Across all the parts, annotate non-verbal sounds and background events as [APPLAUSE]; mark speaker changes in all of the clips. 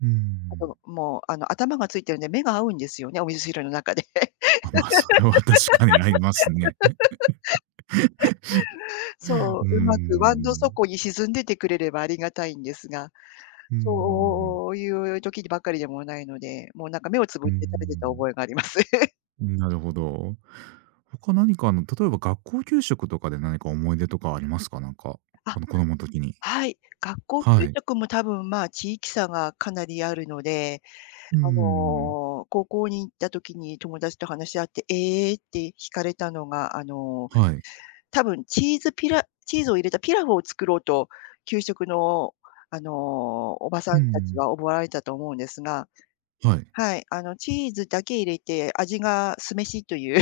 Speaker 1: う
Speaker 2: あとの、
Speaker 1: ん。
Speaker 2: もうあの頭がついてるんで、目が合うんですよね、お味噌汁の中で。[LAUGHS]
Speaker 1: あ、ま、それは確かにありますね。
Speaker 2: そ
Speaker 1: [CHUCKLES] う
Speaker 2: う、
Speaker 1: ー
Speaker 2: うまく椀の
Speaker 1: ん。
Speaker 2: 底に沈んでてくれればありがたいんですが、
Speaker 1: うんうんうん。
Speaker 2: そういう時にばっかりでもないので、もうなんか目をつ
Speaker 1: う
Speaker 2: ぶ
Speaker 1: ー
Speaker 2: って食べてた
Speaker 1: ん。
Speaker 2: 覚えがあります。[LAUGHS]
Speaker 1: うん、なるほど。他何かあの例えば学校給食とかで何か思い出とかありますか？なんか、
Speaker 2: あ、
Speaker 1: あの子供時に。
Speaker 2: はい、学校給
Speaker 1: はい。
Speaker 2: 食も多分、まあ、地域差がかなりあるので、
Speaker 1: う
Speaker 2: あ
Speaker 1: ん。
Speaker 2: の高校に行った時に友達と話し合って、ええって引かれたのが、あの、
Speaker 1: はい。
Speaker 2: 多分チーズピラチーズを入れたピラフを作ろうと給食のあのおばさん
Speaker 1: う
Speaker 2: たち
Speaker 1: ん。
Speaker 2: は思わられたと思うんですが、
Speaker 1: はい。
Speaker 2: はい、あのチーズだけ入れて味が酢飯という。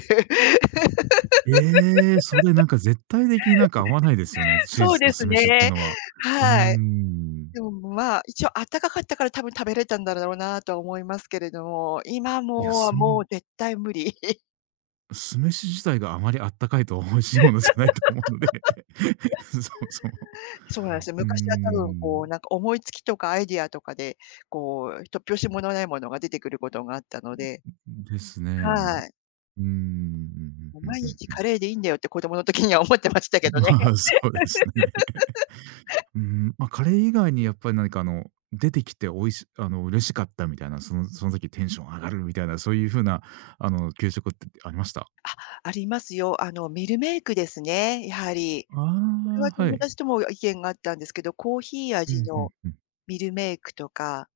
Speaker 1: ええ、それなんか絶対的になんか合わないですよね、
Speaker 2: [LAUGHS]
Speaker 1: チー
Speaker 2: そう
Speaker 1: ズ
Speaker 2: で
Speaker 1: と
Speaker 2: す
Speaker 1: 酢飯って
Speaker 2: ね、
Speaker 1: のは。うー
Speaker 2: はい。
Speaker 1: ん。
Speaker 2: でもまあ一応あったかかったから多分食べれたんだろうなとは思いますけれども、今
Speaker 1: や、
Speaker 2: もうは
Speaker 1: す
Speaker 2: も
Speaker 1: む
Speaker 2: う絶対無理。[LAUGHS]
Speaker 1: 酢飯自体があまりあったかいと美味しいものじゃないと思うので、そもそも。
Speaker 2: [LAUGHS] そうなんすよ、
Speaker 1: うー
Speaker 2: 昔はたぶんこ
Speaker 1: ん。
Speaker 2: うなんか思いつきとかアイデアとかで、こう突拍子ものないものが出てくることがあったの
Speaker 1: うん、
Speaker 2: で。
Speaker 1: うんん、ですね。
Speaker 2: はい。
Speaker 1: うーん、うんうん
Speaker 2: も、
Speaker 1: うん
Speaker 2: 毎
Speaker 1: うん
Speaker 2: 日
Speaker 1: うん。
Speaker 2: カレーでいいんだよって子どもの時には思ってましたけど
Speaker 1: ま
Speaker 2: ね。
Speaker 1: あ、そうですね。
Speaker 2: [LAUGHS]
Speaker 1: うーん、ま、カレー以外にやっぱり何かあの出てきて美味しあの、嬉しかったみたいな、そのその時テンション上がるみたいな、そういう風なあの給食ってありました？
Speaker 2: あ、ありますよ。あのミルメークですね、やはり。これは
Speaker 1: ああ、は
Speaker 2: 友
Speaker 1: い。
Speaker 2: 達とも意見が合ったんですけど、コーヒー
Speaker 1: う
Speaker 2: 味
Speaker 1: ん、ふん
Speaker 2: の
Speaker 1: ふん。
Speaker 2: ミルメークとか。